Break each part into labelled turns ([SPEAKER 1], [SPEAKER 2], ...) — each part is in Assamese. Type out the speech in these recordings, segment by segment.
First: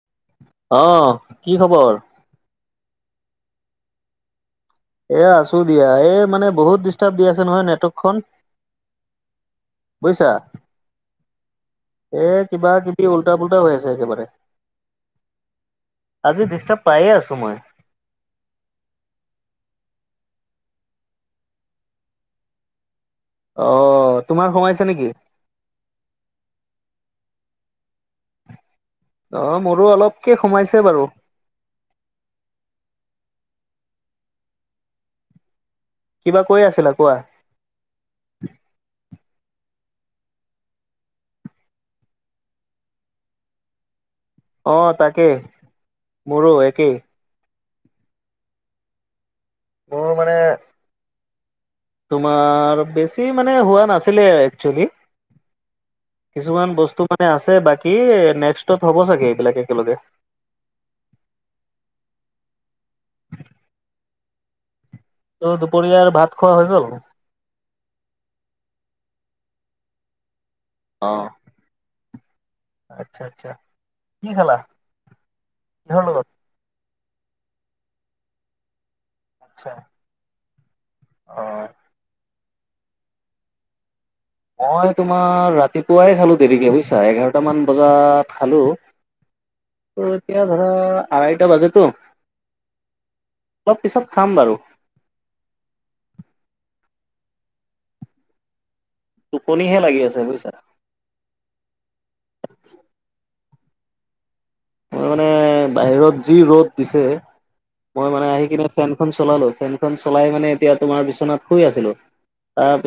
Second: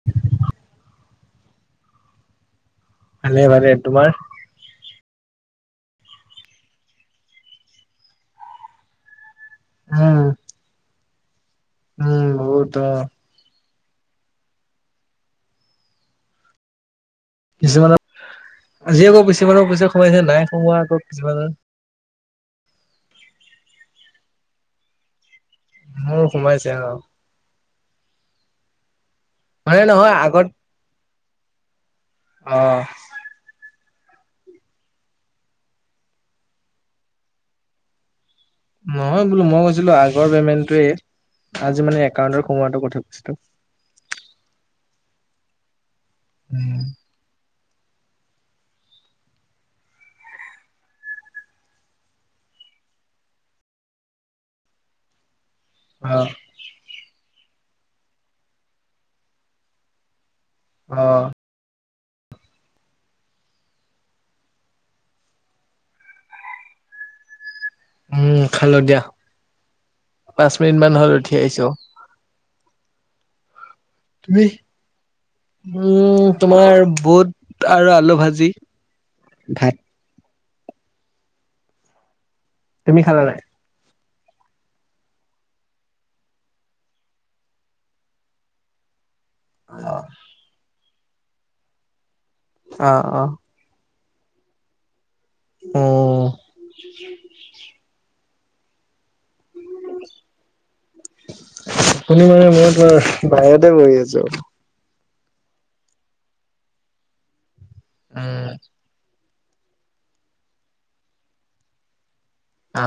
[SPEAKER 1] [inaudible]
[SPEAKER 2] অ', কি খবৰ?
[SPEAKER 1] ভালে, ভালে তোমাৰ?
[SPEAKER 2] এ আছো দিয়া। এই মানে বহুত ডিষ্টাৰ্ব দি আছে, নহয় নেটৱৰ্কখন
[SPEAKER 1] উম
[SPEAKER 2] বুজিছা
[SPEAKER 1] উম
[SPEAKER 2] এ কিবা
[SPEAKER 1] বহুত অ
[SPEAKER 2] কিবি উল হৈ আছে। একেবাৰে আজি ডষ্টাৰ পাইে আছো, মই
[SPEAKER 1] কিছুমানৰ আজিয় আকৌ কিছুমানৰ পইচা কোমাইছে নাই। সোমোৱা আকৌ কিছুমানে
[SPEAKER 2] অ', তোমাৰ সোমাইছো নেকি
[SPEAKER 1] মোৰ সোমাইছে আৰু
[SPEAKER 2] অ',
[SPEAKER 1] মানে
[SPEAKER 2] মোৰো
[SPEAKER 1] নহয়
[SPEAKER 2] অলপকে
[SPEAKER 1] আগত
[SPEAKER 2] সোমাইছে বাৰু
[SPEAKER 1] অ',
[SPEAKER 2] কিবা কৈ আছিলা কোৱা
[SPEAKER 1] নহয় বোলো মই কৈছিলো। আগৰ পেমেণ্টোৱে আজি মানে একাউণ্টৰ সোমোৱাটো কথা কৈছে
[SPEAKER 2] অ', তাকে মোৰো
[SPEAKER 1] উম
[SPEAKER 2] একেই মোৰ মানে তোমাৰ বেছি মানে হোৱা নাছিলে একচেলি
[SPEAKER 1] অ',
[SPEAKER 2] কিছুমান বস্তু মানে আছে, বাকী নেক্সত হ'ব চাগে এইবিলাক একেলগে
[SPEAKER 1] অ',
[SPEAKER 2] [unintelligible] ত' দুপৰীয়াৰ ভাত খোৱা হৈ গ'ল?
[SPEAKER 1] উম, খাল দীয়াা পাঁচ মিনিট মান হল
[SPEAKER 2] অ',
[SPEAKER 1] উঠি আহিছো।
[SPEAKER 2] আচ্ছা, আচ্ছা কি
[SPEAKER 1] তুমি
[SPEAKER 2] খালা কিহৰ
[SPEAKER 1] উম,
[SPEAKER 2] লগত?
[SPEAKER 1] তোমাৰ বুট আৰু আলু ভাজি।
[SPEAKER 2] আচ্ছা।
[SPEAKER 1] ভাত
[SPEAKER 2] অ'।
[SPEAKER 1] তুমি খালা নাই?
[SPEAKER 2] মই তোমাৰ ৰাতিপুৱাই খালো দেৰিকে বুইছা এঘাৰটা মান বজাত খালো। ত এতিয়া ধৰা আঢ়াইটা বাজেতো।
[SPEAKER 1] অ', অ'।
[SPEAKER 2] অলপ পিছত খাম বাৰু।
[SPEAKER 1] অ'।
[SPEAKER 2] টোপনিহে লাগি আছে বুইছা।
[SPEAKER 1] আপুনি মানে মই তোমাৰ বাহিৰতে বহি আছো।
[SPEAKER 2] মই মানে বাহিৰত যি ৰ'দ দিছে মই মানে
[SPEAKER 1] উম
[SPEAKER 2] আহি কিনে ফেনখন চলালো ফেনখন চলাই মানে এতিয়া তোমাৰ বিচনাত শুই আছিলো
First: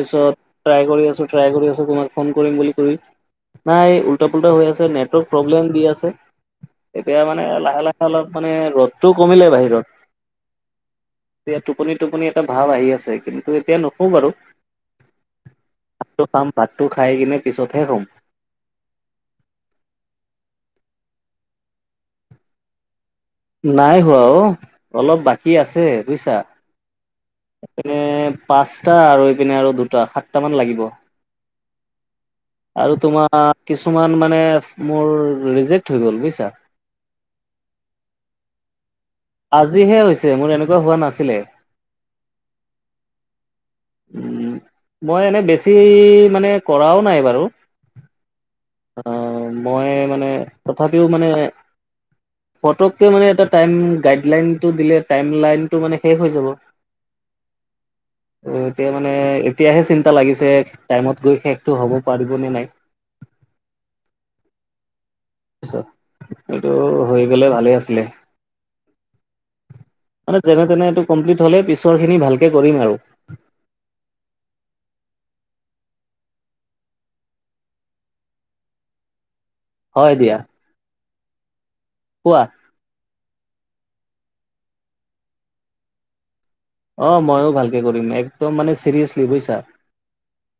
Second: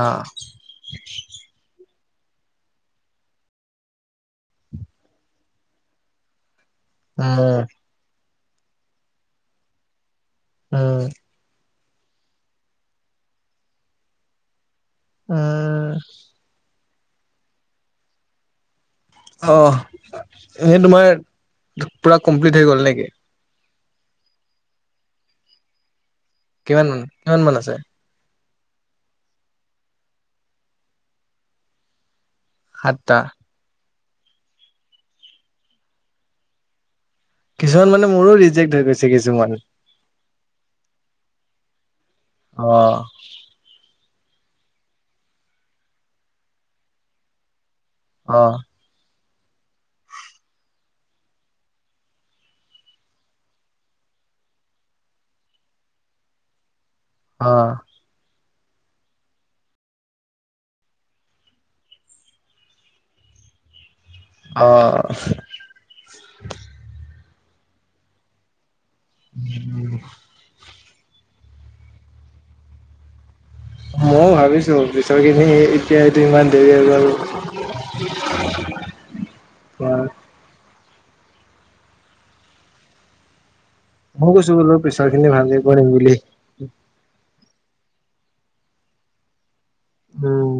[SPEAKER 1] অ
[SPEAKER 2] ট্ৰাই কৰি আছো ট্ৰাই কৰি আছো তোমাক ফোন কৰিম বুলি কৰি নাই এই উল্টা পুলটা হৈ আছে নেটৱৰ্ক প্ৰব্লেম দি আছে। এতিয়া মানে
[SPEAKER 1] উম,
[SPEAKER 2] লাহে লাহে অলপ মানে ৰ'দটো কমিলে বাহিৰত।
[SPEAKER 1] অ'।
[SPEAKER 2] এতিয়া টোপনি টোপনি এটা ভাৱ আহি আছে কিন্তু এতিয়া নুশো বাৰু।
[SPEAKER 1] অ'।
[SPEAKER 2] ভাতটো খাম ভাতটো খাই কিনে পিছতহে শুম।
[SPEAKER 1] অঁ', এনেই তোমাৰ পূৰা কমপ্লিট হৈ গ'ল নেকি?
[SPEAKER 2] নাই হোৱা অ অলপ বাকী আছে বুজিছা।
[SPEAKER 1] কিমান মান কিমান মান আছে?
[SPEAKER 2] এ পাঁচটা আৰু এইপিনে আৰু দুটা সাতটা মান লাগিব। আৰু
[SPEAKER 1] সাতটা।
[SPEAKER 2] তোমাৰ কিছুমান মানে মোৰ ৰিজেক্ট হৈ গ'ল বুজিছা।
[SPEAKER 1] কিছুমান মানে মোৰো ৰিজেক্ট হৈ গৈছে কিছুমান।
[SPEAKER 2] আজিহে হৈছে মোৰ এনেকুৱা হোৱা নাছিলে।
[SPEAKER 1] অ'।
[SPEAKER 2] উম, মই এনে বেছি মানে কৰাও নাই বাৰু।
[SPEAKER 1] অ'।
[SPEAKER 2] মই মানে তথাপিও মানে ফতকে মানে এটা টাইম গাইডলাইন টো দিলে টাইম লাইনটো মানে শেষ হৈ যাব।
[SPEAKER 1] অ'।
[SPEAKER 2] ত এতিয়া মানে এতিয়াহে চিন্তা লাগিছে টাইমত গৈ শেষটো হ'ব পাৰিব নে নাই।
[SPEAKER 1] অঁ'।
[SPEAKER 2] এইটো হৈ গ'লে ভালে আছিলে।
[SPEAKER 1] উম।
[SPEAKER 2] মানে যেনে তেনে এইটো কমপ্লিট হ'লে পিছৰ খিনি ভালকে কৰিম আৰু।
[SPEAKER 1] ময়ো ভাবিছো পিছৰখিনি এতিয়া এইটো ইমান দেৰি হৈ গ'ল। অহ,
[SPEAKER 2] হয় দিয়া। কোৱা।
[SPEAKER 1] মই কৈছোঁ বোলো পিছৰ খিনি ভালকে কৰিম বুলি।
[SPEAKER 2] অ', ময়ো ভালকে কৰিম একদম মানে চিৰিয়াছলি বুজিছা।
[SPEAKER 1] উম।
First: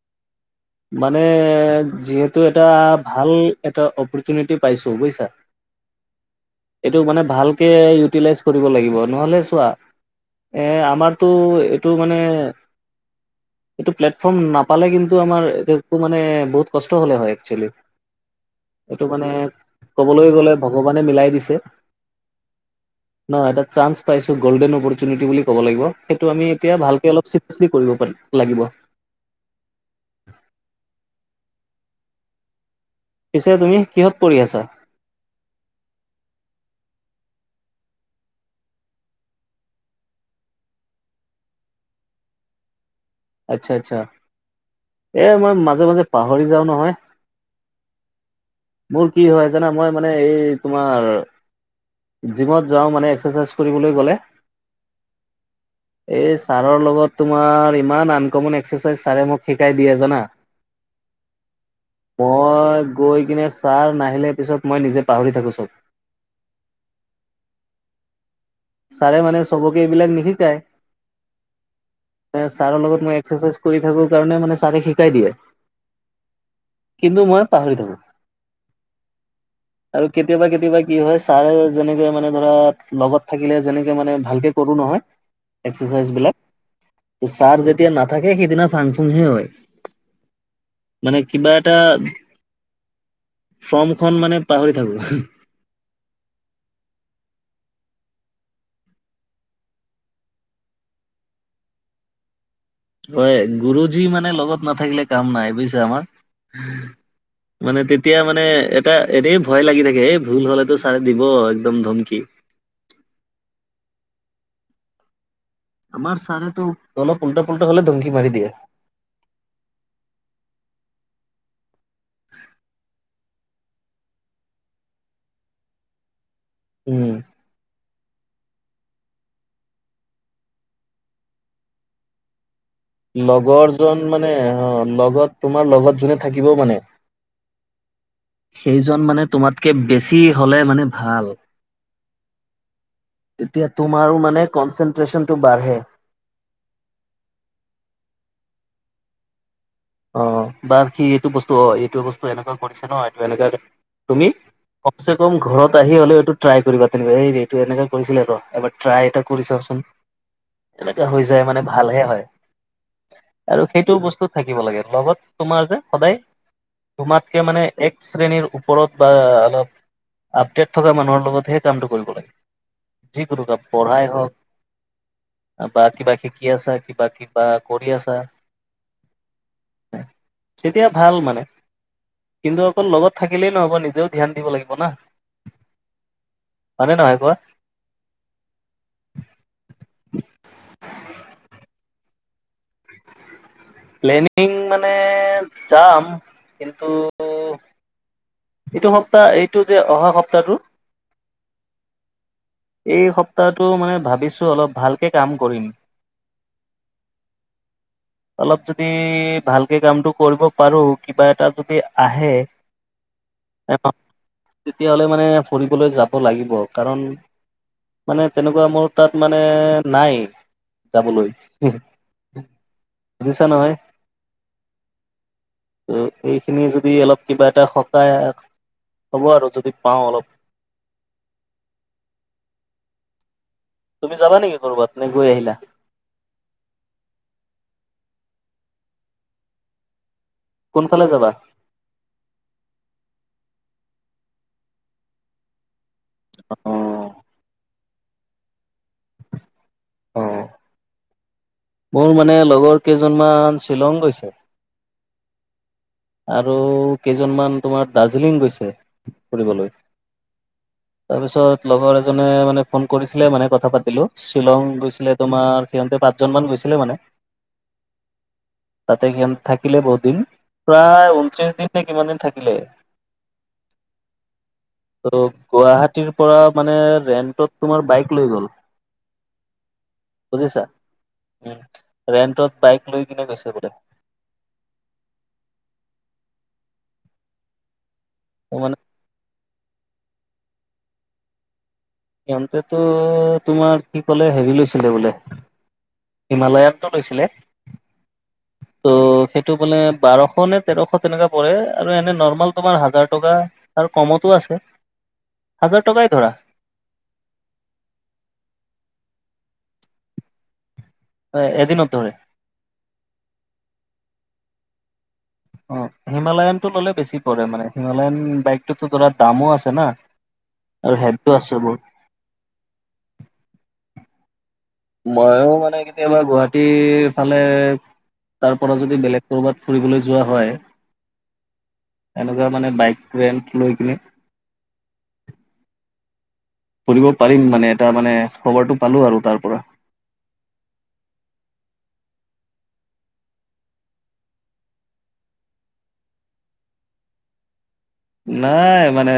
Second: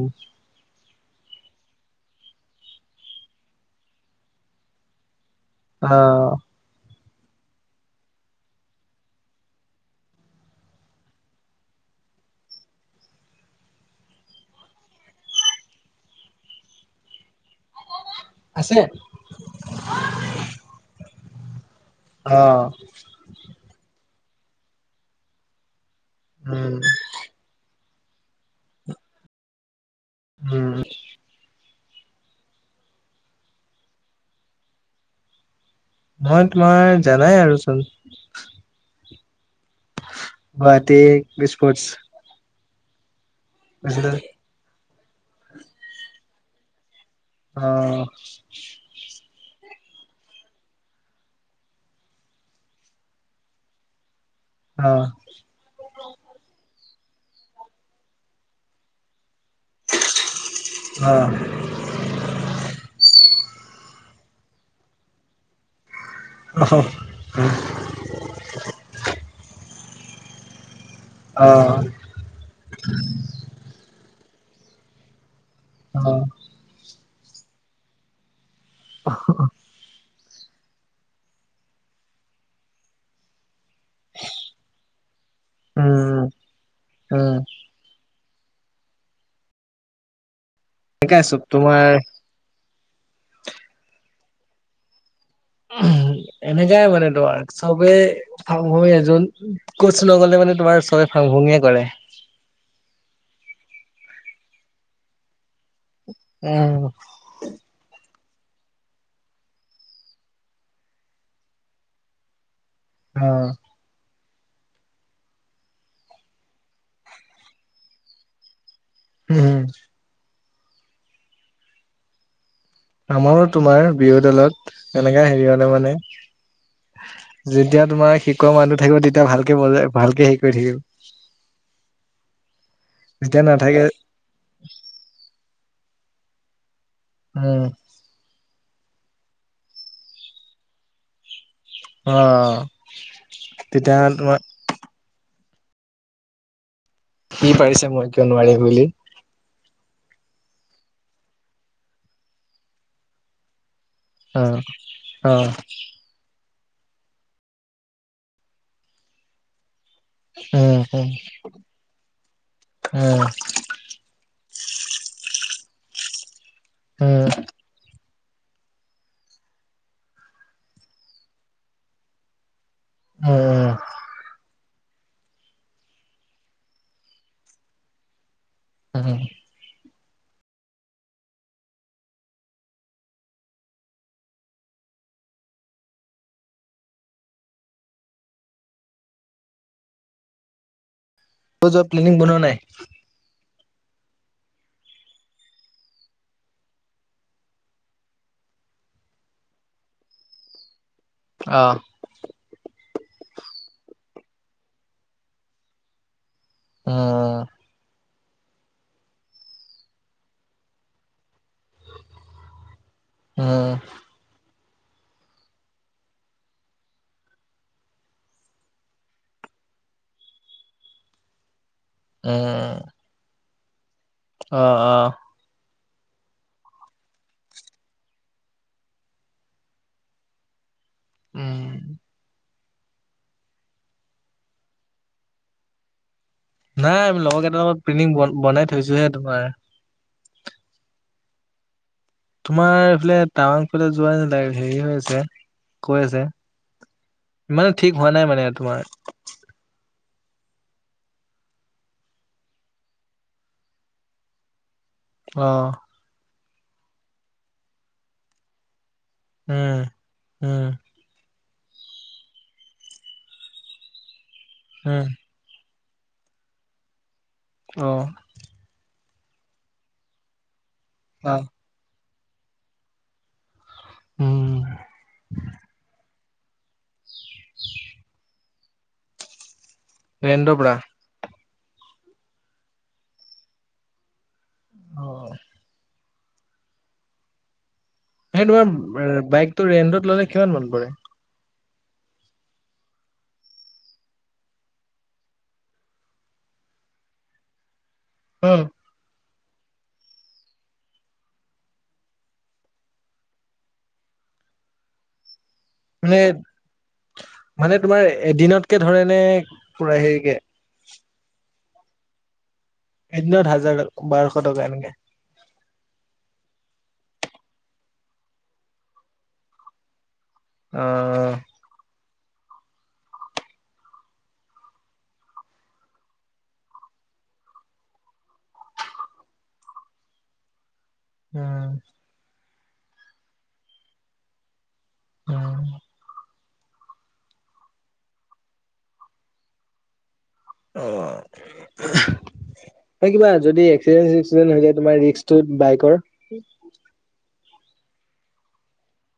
[SPEAKER 2] মানে যিহেতু এটা ভাল এটা অপৰ্চুনিটি পাইছো বুজিছা।
[SPEAKER 1] অ'।
[SPEAKER 2] এইটো মানে ভালকে ইউটিলাইজ কৰিব লাগিব নহ'লে চোৱা। এ আমাৰতো এইটো মানে এইটো প্লেটফৰ্ম নাপালে কিন্তু আমাৰ এইটো মানে বহুত কষ্ট হলে হয় একচুৱেলি
[SPEAKER 1] আছে।
[SPEAKER 2] এইটো মানে ক'বলৈ গলে, ভগৱানে মিলাই দিছে।
[SPEAKER 1] অঁ
[SPEAKER 2] ন, এটা চাঞ্চ পাইছো, গল্ডেন অপৰচুনিটি বুলি ক'ব লাগিব, সেইটো আমি
[SPEAKER 1] উম,
[SPEAKER 2] এতিয়া ভালকে অলপ কৰিব পাৰি লাগিব।
[SPEAKER 1] উম।
[SPEAKER 2] পিছে তুমি, কিহত পঢ়ি আছা?
[SPEAKER 1] মই তোমাৰ, জানাই আৰুচোন। Guwahati cruise ports.
[SPEAKER 2] আচ্ছা আচ্ছা, এ মই মাজে মাজে পাহৰি যাওঁ নহয়।
[SPEAKER 1] অঁ
[SPEAKER 2] মোৰ কি হয় জানা? মই মানে এই তোমাৰ জিমত যাওঁ মানে, এক্সাৰচাইজ কৰিবলৈ গ'লে
[SPEAKER 1] অঁ
[SPEAKER 2] এই ছাৰৰ লগত তোমাৰ ইমান আনকমন এক্সাৰচাইজ ছাৰে মোক শিকাই দিয়ে জানা
[SPEAKER 1] অ',
[SPEAKER 2] মই গৈ কিনে ছাৰ নাহিলে, পিছত মই নিজে পাহৰি থাকো চব।
[SPEAKER 1] অঁ
[SPEAKER 2] ছাৰে মানে চবকে এইবিলাক নিশিকায়
[SPEAKER 1] অঁ
[SPEAKER 2] এ ছাৰৰ লগত মই এক্সাৰচাইজ কৰি থাকো কাৰণে, মানে ছাৰে শিকাই দিয়ে।
[SPEAKER 1] অঁ
[SPEAKER 2] কিন্তু মই পাহৰি থাকো আৰু কেতিয়াবা কেতিয়াবা কি হয়, ছাৰে যেনেকে মানে ধৰা লগত থাকিলে যেনেকে মানে ভালকে কৰো নহয়, এক্
[SPEAKER 1] উম, উম,
[SPEAKER 2] বিলাক তেতিয়া নাথাকে সেইদিনা ফাং- ফুংহে হয়। মানে
[SPEAKER 1] এনেকাই চব
[SPEAKER 2] কিবা এটা,
[SPEAKER 1] তোমাৰ
[SPEAKER 2] ফৰ্মখন মানে পাহৰি থাকো।
[SPEAKER 1] এনেকাই মানে তোমাৰ চবে ফাং ফুং এ কোচ নগলে মানে তোমাৰ চবে ফাং ফুং এ কৰে।
[SPEAKER 2] হয়, গুৰুজী মানে লগত নাথাকিলে কাম নাই বুজিছা আমাৰ।
[SPEAKER 1] উম
[SPEAKER 2] মানে তেতিয়া মানে এটা এনে ভয় লাগি থাকে, এই ভুল হলেটো চাৰে দিব একদম ধমকি।
[SPEAKER 1] অঁ
[SPEAKER 2] আমাৰ ছাৰে তো তলপ উল্টা পুল্টা হ'লে ধমকি মাৰি দিয়ে।
[SPEAKER 1] উম আমাৰো তোমাৰ বিয়ুৰ দলত এনেকা হেৰি হলে মানে
[SPEAKER 2] উম।
[SPEAKER 1] যেতিয়া তোমাৰ শিকোৱা মানুহটো থাকিব, তেতিয়া ভালকে বজাই ভালকে শিক কৰি থাকিব। যেতিয়া
[SPEAKER 2] লগৰ
[SPEAKER 1] নাথাকে
[SPEAKER 2] জন মানে অ', লগত তোমাৰ লগত যোনে থাকিবও মানে
[SPEAKER 1] উম
[SPEAKER 2] সেইজন মানে তোমাতকে বেছি হ'লে মানে ভাল।
[SPEAKER 1] অ',
[SPEAKER 2] তেতিয়া তোমাৰো মানে, কনচেনট্ৰেচনটো বাঢ়ে।
[SPEAKER 1] কি পাৰিছে মই কিয় নোৱাৰিম বুলি।
[SPEAKER 2] অ', বা সি এইটো বস্তু অ', এইটো বস্তু এনেকুৱা কৰিছে ন এইটো এনেকুৱা তুমি
[SPEAKER 1] অ',
[SPEAKER 2] কমচে কম
[SPEAKER 1] অ',
[SPEAKER 2] ঘৰত আহি হ'লে এইটো ট্ৰাই কৰিবা তেনেকুৱা, এই এইটো এনে কৰিছিলে ৰ' এবা চেষ্টা এটা কৰি চাওঁচোন।
[SPEAKER 1] উম,
[SPEAKER 2] এনেকুৱা
[SPEAKER 1] উম,
[SPEAKER 2] হৈ যায় মানে ভালহে হয়।
[SPEAKER 1] উম,
[SPEAKER 2] আৰু সেইটো বস্তু থাকিব লাগে, লগত তোমাৰ যে সদায়
[SPEAKER 1] উম,
[SPEAKER 2] তোমাতকে মানে এক শ্ৰেণীৰ ওপৰত বা অলপ আপডেট থকা মানুহৰ লগতহে কামটো কৰিব লাগে। যিকোনো
[SPEAKER 1] উম,
[SPEAKER 2] কাম
[SPEAKER 1] উম।
[SPEAKER 2] পঢ়াই হওঁক বা কিবা শিকি আছা, কিবা কিবা কৰি আছা
[SPEAKER 1] উম।
[SPEAKER 2] তেতিয়া ভাল মানে। কিন্তু অকল লগত থাকিলেই নহ'ব নিজেও ধ্যান দিব লাগিব না। হয়নে নহয় কোৱা।
[SPEAKER 1] ক'ত যোৱা প্লেনিং বনোৱা নাই।
[SPEAKER 2] প্লেনিং মানে যাম কিন্তু এইটো সপ্তাহ এইটো যে অহা সপ্তাহটো
[SPEAKER 1] অ'।
[SPEAKER 2] এই সপ্তাহটো মানে ভাবিছোঁ অলপ ভালকে কাম কৰিম।
[SPEAKER 1] উম
[SPEAKER 2] অলপ যদি ভালকে কামটো কৰিব পাৰো কিবা এটা যদি আহে
[SPEAKER 1] উম,
[SPEAKER 2] তেতিয়াহলে মানে ফুৰিবলৈ যাব লাগিব কাৰণ মানে তেনেকুৱা মোৰ তাত মানে নাই যাবলৈ
[SPEAKER 1] উম।
[SPEAKER 2] বুজিছা নহয়।
[SPEAKER 1] অ', অ'।
[SPEAKER 2] ত' এইখিনি যদি অলপ কিবা এটা সপ তাই হ'ব আৰু যদি পাওঁ অলপ
[SPEAKER 1] উম।
[SPEAKER 2] তুমি যাব নেকি ক'ৰবাত নে গৈ আহিলা।
[SPEAKER 1] নাই আমি লগৰ কেইটা লগত প্ৰিণ্টিং বনাই থৈছোহে তোমাৰ
[SPEAKER 2] কোনফালে যাবা?
[SPEAKER 1] তোমাৰ এইফালে টাৱাং ফালে যোৱা নাগ হেৰি হৈ আছে কৈ আছে
[SPEAKER 2] অ',
[SPEAKER 1] ইমানে ঠিক হোৱা নাই মানে তোমাৰ
[SPEAKER 2] অ'। মোৰ মানে লগৰ কেইজনমান শ্বিলং গৈছে।
[SPEAKER 1] অ'।
[SPEAKER 2] আৰু কেইজনমান তোমাৰ দাৰ্জিলিং গৈছে ফুৰিবলৈ।
[SPEAKER 1] উম, উম।
[SPEAKER 2] তাৰপিছত লগৰ এজনে মানে ফোন কৰিছিলে মানে কথা পাতিলো শ্বিলং
[SPEAKER 1] উম,
[SPEAKER 2] গৈছিলে তোমাৰ সিহঁতে পাঁচজন মান গৈছিলে মানে
[SPEAKER 1] অ'।
[SPEAKER 2] তাতে গ থাকিল বহুত দিন প্ৰায়
[SPEAKER 1] অ',
[SPEAKER 2] ঊনত্ৰিশ দিন কিমান দিন থাকিলে
[SPEAKER 1] উম,
[SPEAKER 2] ত গুৱাহাটীৰ পৰা মানে ৰেন্টত তোমাৰ বাইক লৈ গ'ল
[SPEAKER 1] ৰেন্টৰ
[SPEAKER 2] বুজিছা
[SPEAKER 1] পৰা
[SPEAKER 2] উ ৰেন্টত বাইক লৈ কিনে গৈছে বোলে।
[SPEAKER 1] অ'। সেই
[SPEAKER 2] ত মানে
[SPEAKER 1] তোমাৰ বাইক টো ৰেন্টত ল'লে কিমান মন পৰে।
[SPEAKER 2] সিহতেতো তোমাৰ কি কলে হেৰি লৈছিলে বোলে। হিমালয়ানটো লৈছিলে।
[SPEAKER 1] উম।
[SPEAKER 2] ত' সেইটো মানে বাৰশ নে তেৰশ তেনেকুৱা পৰে আৰু এনে নৰ্মাল তোমাৰ হাজাৰ টকা আৰু কমতো আছে। হাজাৰ টকাই
[SPEAKER 1] মানে,
[SPEAKER 2] ধৰা
[SPEAKER 1] মানে তোমাৰ এদিনতকে ধৰে নে পুৰা হেৰিকে
[SPEAKER 2] এদিনত ধৰে
[SPEAKER 1] এদিনত হাজাৰ বাৰশ টকা এনেকে
[SPEAKER 2] অ', হিমালয়নতটো ললে বেছি পৰে মানে হিমালয়ন বাইকটোতো ধৰা দামো আছে না। আৰু
[SPEAKER 1] অ',
[SPEAKER 2] হেবীটো আছে বহুত ময়ো মানে কেতিয়াবা গুৱাহাটীৰ ফালে তাৰ পৰা যদি বেলেগ কৰবাত ফুৰিবলৈ যোৱা হয়।
[SPEAKER 1] উম্,
[SPEAKER 2] এনেকুৱা মানে বাইক ৰেন্ট লৈ কিনে।
[SPEAKER 1] উম্,
[SPEAKER 2] ফুৰিব পাৰিম মানে এটা মানে, খবৰটো পালোঁ আৰু তাৰ পৰা।
[SPEAKER 1] অ', হয় কিবা। যদি এক্সিডেণ্ট চেক্সিডেন্ট হৈ যায়, তোমাৰ ৰিক্সটো বাইকৰ, উম
[SPEAKER 2] নাই মানে,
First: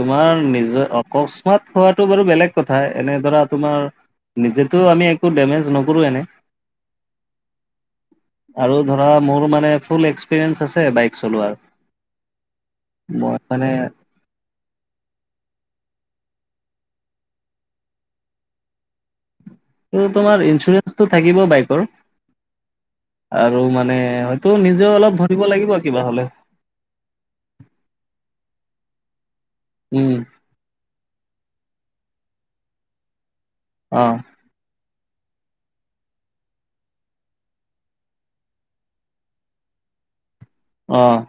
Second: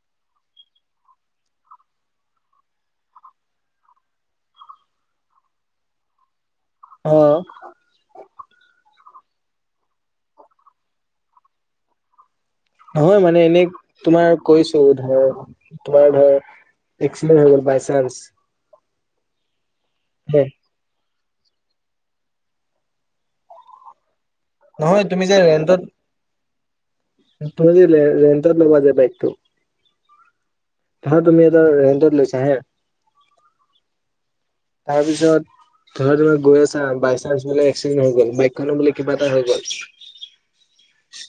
[SPEAKER 2] তোমাৰ নিজৰ অকস্মাত হোৱাটো বাৰু বেলেগ। কথা, এনে ধৰা তোমাৰ নিজেতো আমি একো ডেমেজ নকৰোঁ এনে।
[SPEAKER 1] অ',
[SPEAKER 2] আৰু ধৰা, মোৰ মানে ফুল এক্সপিৰিয়েঞ্চ আছে বাইক চলোৱাৰ।
[SPEAKER 1] নহয় মানে এনে, তোমাৰ কৈছোঁ ধৰ, তোমাৰ ধৰ এক্সিডেন্ট হৈ গ'ল বাই চান্স।
[SPEAKER 2] অ', তোমাৰ
[SPEAKER 1] দে,
[SPEAKER 2] ইঞ্চুৰেঞ্চটো থাকিব বাইকৰ আৰু মানে ত' নিজেও
[SPEAKER 1] নহয়
[SPEAKER 2] অলপ
[SPEAKER 1] তুমি
[SPEAKER 2] ভৰিব লাগিব কিবা হ'লে।
[SPEAKER 1] তুনিলে ৰেন্তাদ্ ল'ব যে বাইকটো।
[SPEAKER 2] উম্,
[SPEAKER 1] হা তুমি এটা ৰেণ্টত লৈছা হে।
[SPEAKER 2] অ',
[SPEAKER 1] তাৰপিছত। তাৰপিছত বোলে তোমাৰ গৈ আছা, বাই চান্স বোলে এক্সিডেণ্ট হৈ গ'ল। বাইকখনো বোলে কিবা এটা হৈ গ'ল।
[SPEAKER 2] অ',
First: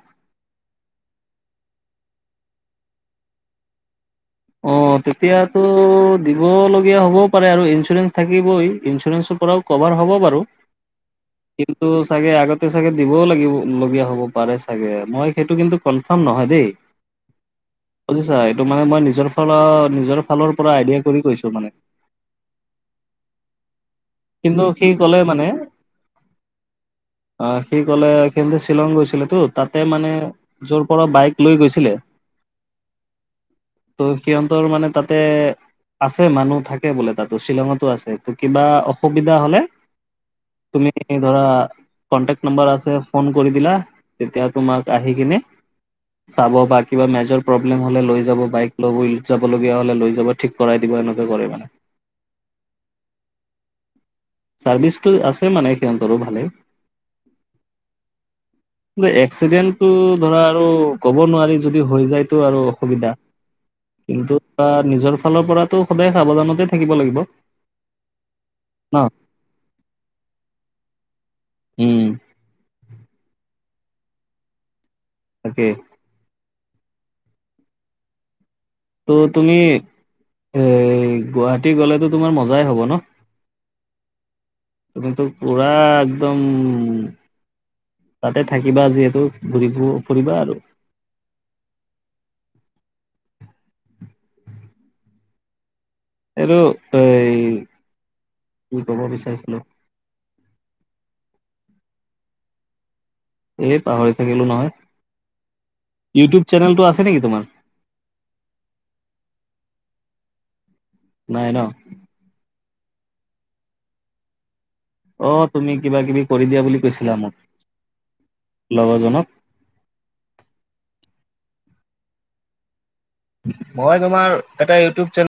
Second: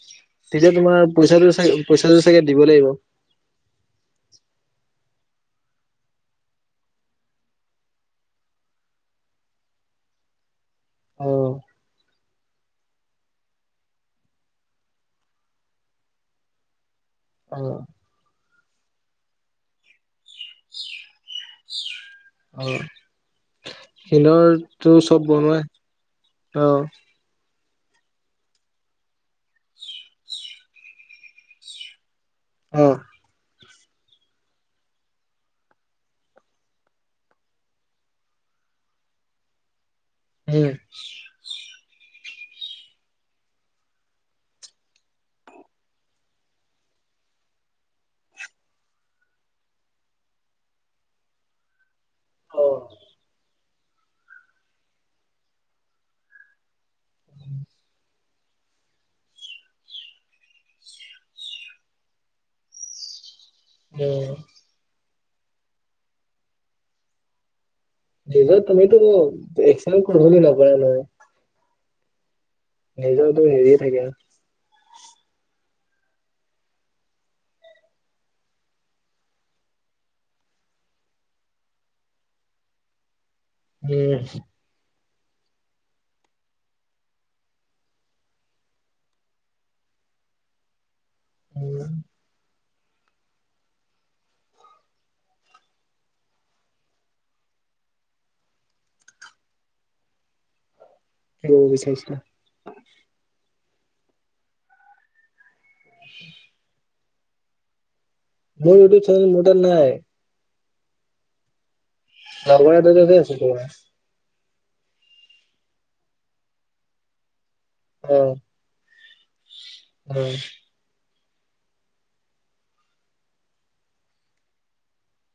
[SPEAKER 1] তেতিয়া তোমাৰ পইচাটো চাগে পইচাটো চাগে দিব লাগিব।
[SPEAKER 2] অ', তেতিয়াতো দিবলগীয়া হ'বও পাৰে আৰু ইঞ্চুৰেঞ্চ থাকিবই। ইঞ্চুৰেঞ্চৰ পৰাও কভাৰ হ'ব বাৰু,
[SPEAKER 1] অ',
[SPEAKER 2] কিন্তু চাগে আগত- তাতে চাগে দিবও লাগিব, লগীয়া হ'ব পাৰে চাগে। মই সেইটো কিন্তু কনফাৰ্ম নহয় দেই।
[SPEAKER 1] অ',
[SPEAKER 2] বুজিছা, এইটো মানে মই নিজৰ ফাল, নিজৰ ফালৰ পৰা আইডিয়া কৰি কৈছোঁ মানে।
[SPEAKER 1] অ',
[SPEAKER 2] কিন্তু সি
[SPEAKER 1] শিলৰটো
[SPEAKER 2] ক'লে
[SPEAKER 1] চব
[SPEAKER 2] মানে
[SPEAKER 1] বনোৱাই। অ',
[SPEAKER 2] অ', সি ক'লে, সিতো শ্বিলং গৈছিলে তো। তাতে মানে যৰ পৰা বাইক লৈ গৈছিলে।
[SPEAKER 1] অ',
[SPEAKER 2] ত' সিহঁতৰ মানে তাতে আছে মানুহ থাকে বোলে তাতো। শ্বিলঙতো আছে ত কিবা। সুবিধা হ'লে। তুমি ধৰা কনটেকট নাম্বাৰ আছে। ফোন কৰি দিলা, তেতিয়া তোমাক আহি কিনে চাব বা কিবা মেজৰ প্ৰব্লেম হ'লে লৈ যাব, বাইক লৈ যাবলগীয়া হ'লে লৈ যাব। ঠিক কৰাই দিব, এনেকে কৰে মানে।
[SPEAKER 1] অ',
[SPEAKER 2] চাৰ্ভিচটো আছে মানে সিহঁতৰো ভালে।
[SPEAKER 1] উ
[SPEAKER 2] এক্সিডেণ্টো ধৰা আৰু ক'ব নোৱাৰি। যদি হৈ যায়টো আৰু অসুবিধা
[SPEAKER 1] উম
[SPEAKER 2] কিন্তু নিজৰ ফালৰ পৰাতো সদায় সাৱধানতে থাকিব লাগিব।
[SPEAKER 1] নিজৰ
[SPEAKER 2] ন
[SPEAKER 1] তুমিতো এক্সেল কৰ বুলি নক নহয়।
[SPEAKER 2] উম্,
[SPEAKER 1] নিজৰ টো হেৰিয়ে থাকে আৰু।
[SPEAKER 2] তাকে। ত' তুমি, এ গুৱাহাটী গ'লেটো তোমাৰ মজাই হ'ব ন।
[SPEAKER 1] উম্,
[SPEAKER 2] তোমাৰটো পুৰা একদম। তাতে থাকিবা যিহেতু ঘুৰিব ফুৰিবা আৰু।
[SPEAKER 1] উম।
[SPEAKER 2] এইটো এই কি কব বিচাৰিছিলো।
[SPEAKER 1] কি কব বিচাৰিছিলা?
[SPEAKER 2] এই পাহৰি থাকিলো নহয় ইউটিউব চেনেলটো আছে নেকি তোমাৰ?
[SPEAKER 1] মোৰ ইউটিউব চেনেল মোৰ তাত নাই।
[SPEAKER 2] নাই ন?
[SPEAKER 1] লগৰ এটাৰ তাত হে আছে তোমাৰ।
[SPEAKER 2] অ', তুমি কিবা কিবি কৰি দিয়া বুলি কৈছিলা মোক।
[SPEAKER 1] অঁ'।
[SPEAKER 2] লগৰজনক।
[SPEAKER 1] উম।
[SPEAKER 2] মই তোমাৰ এটা ইউটিউব চেনেল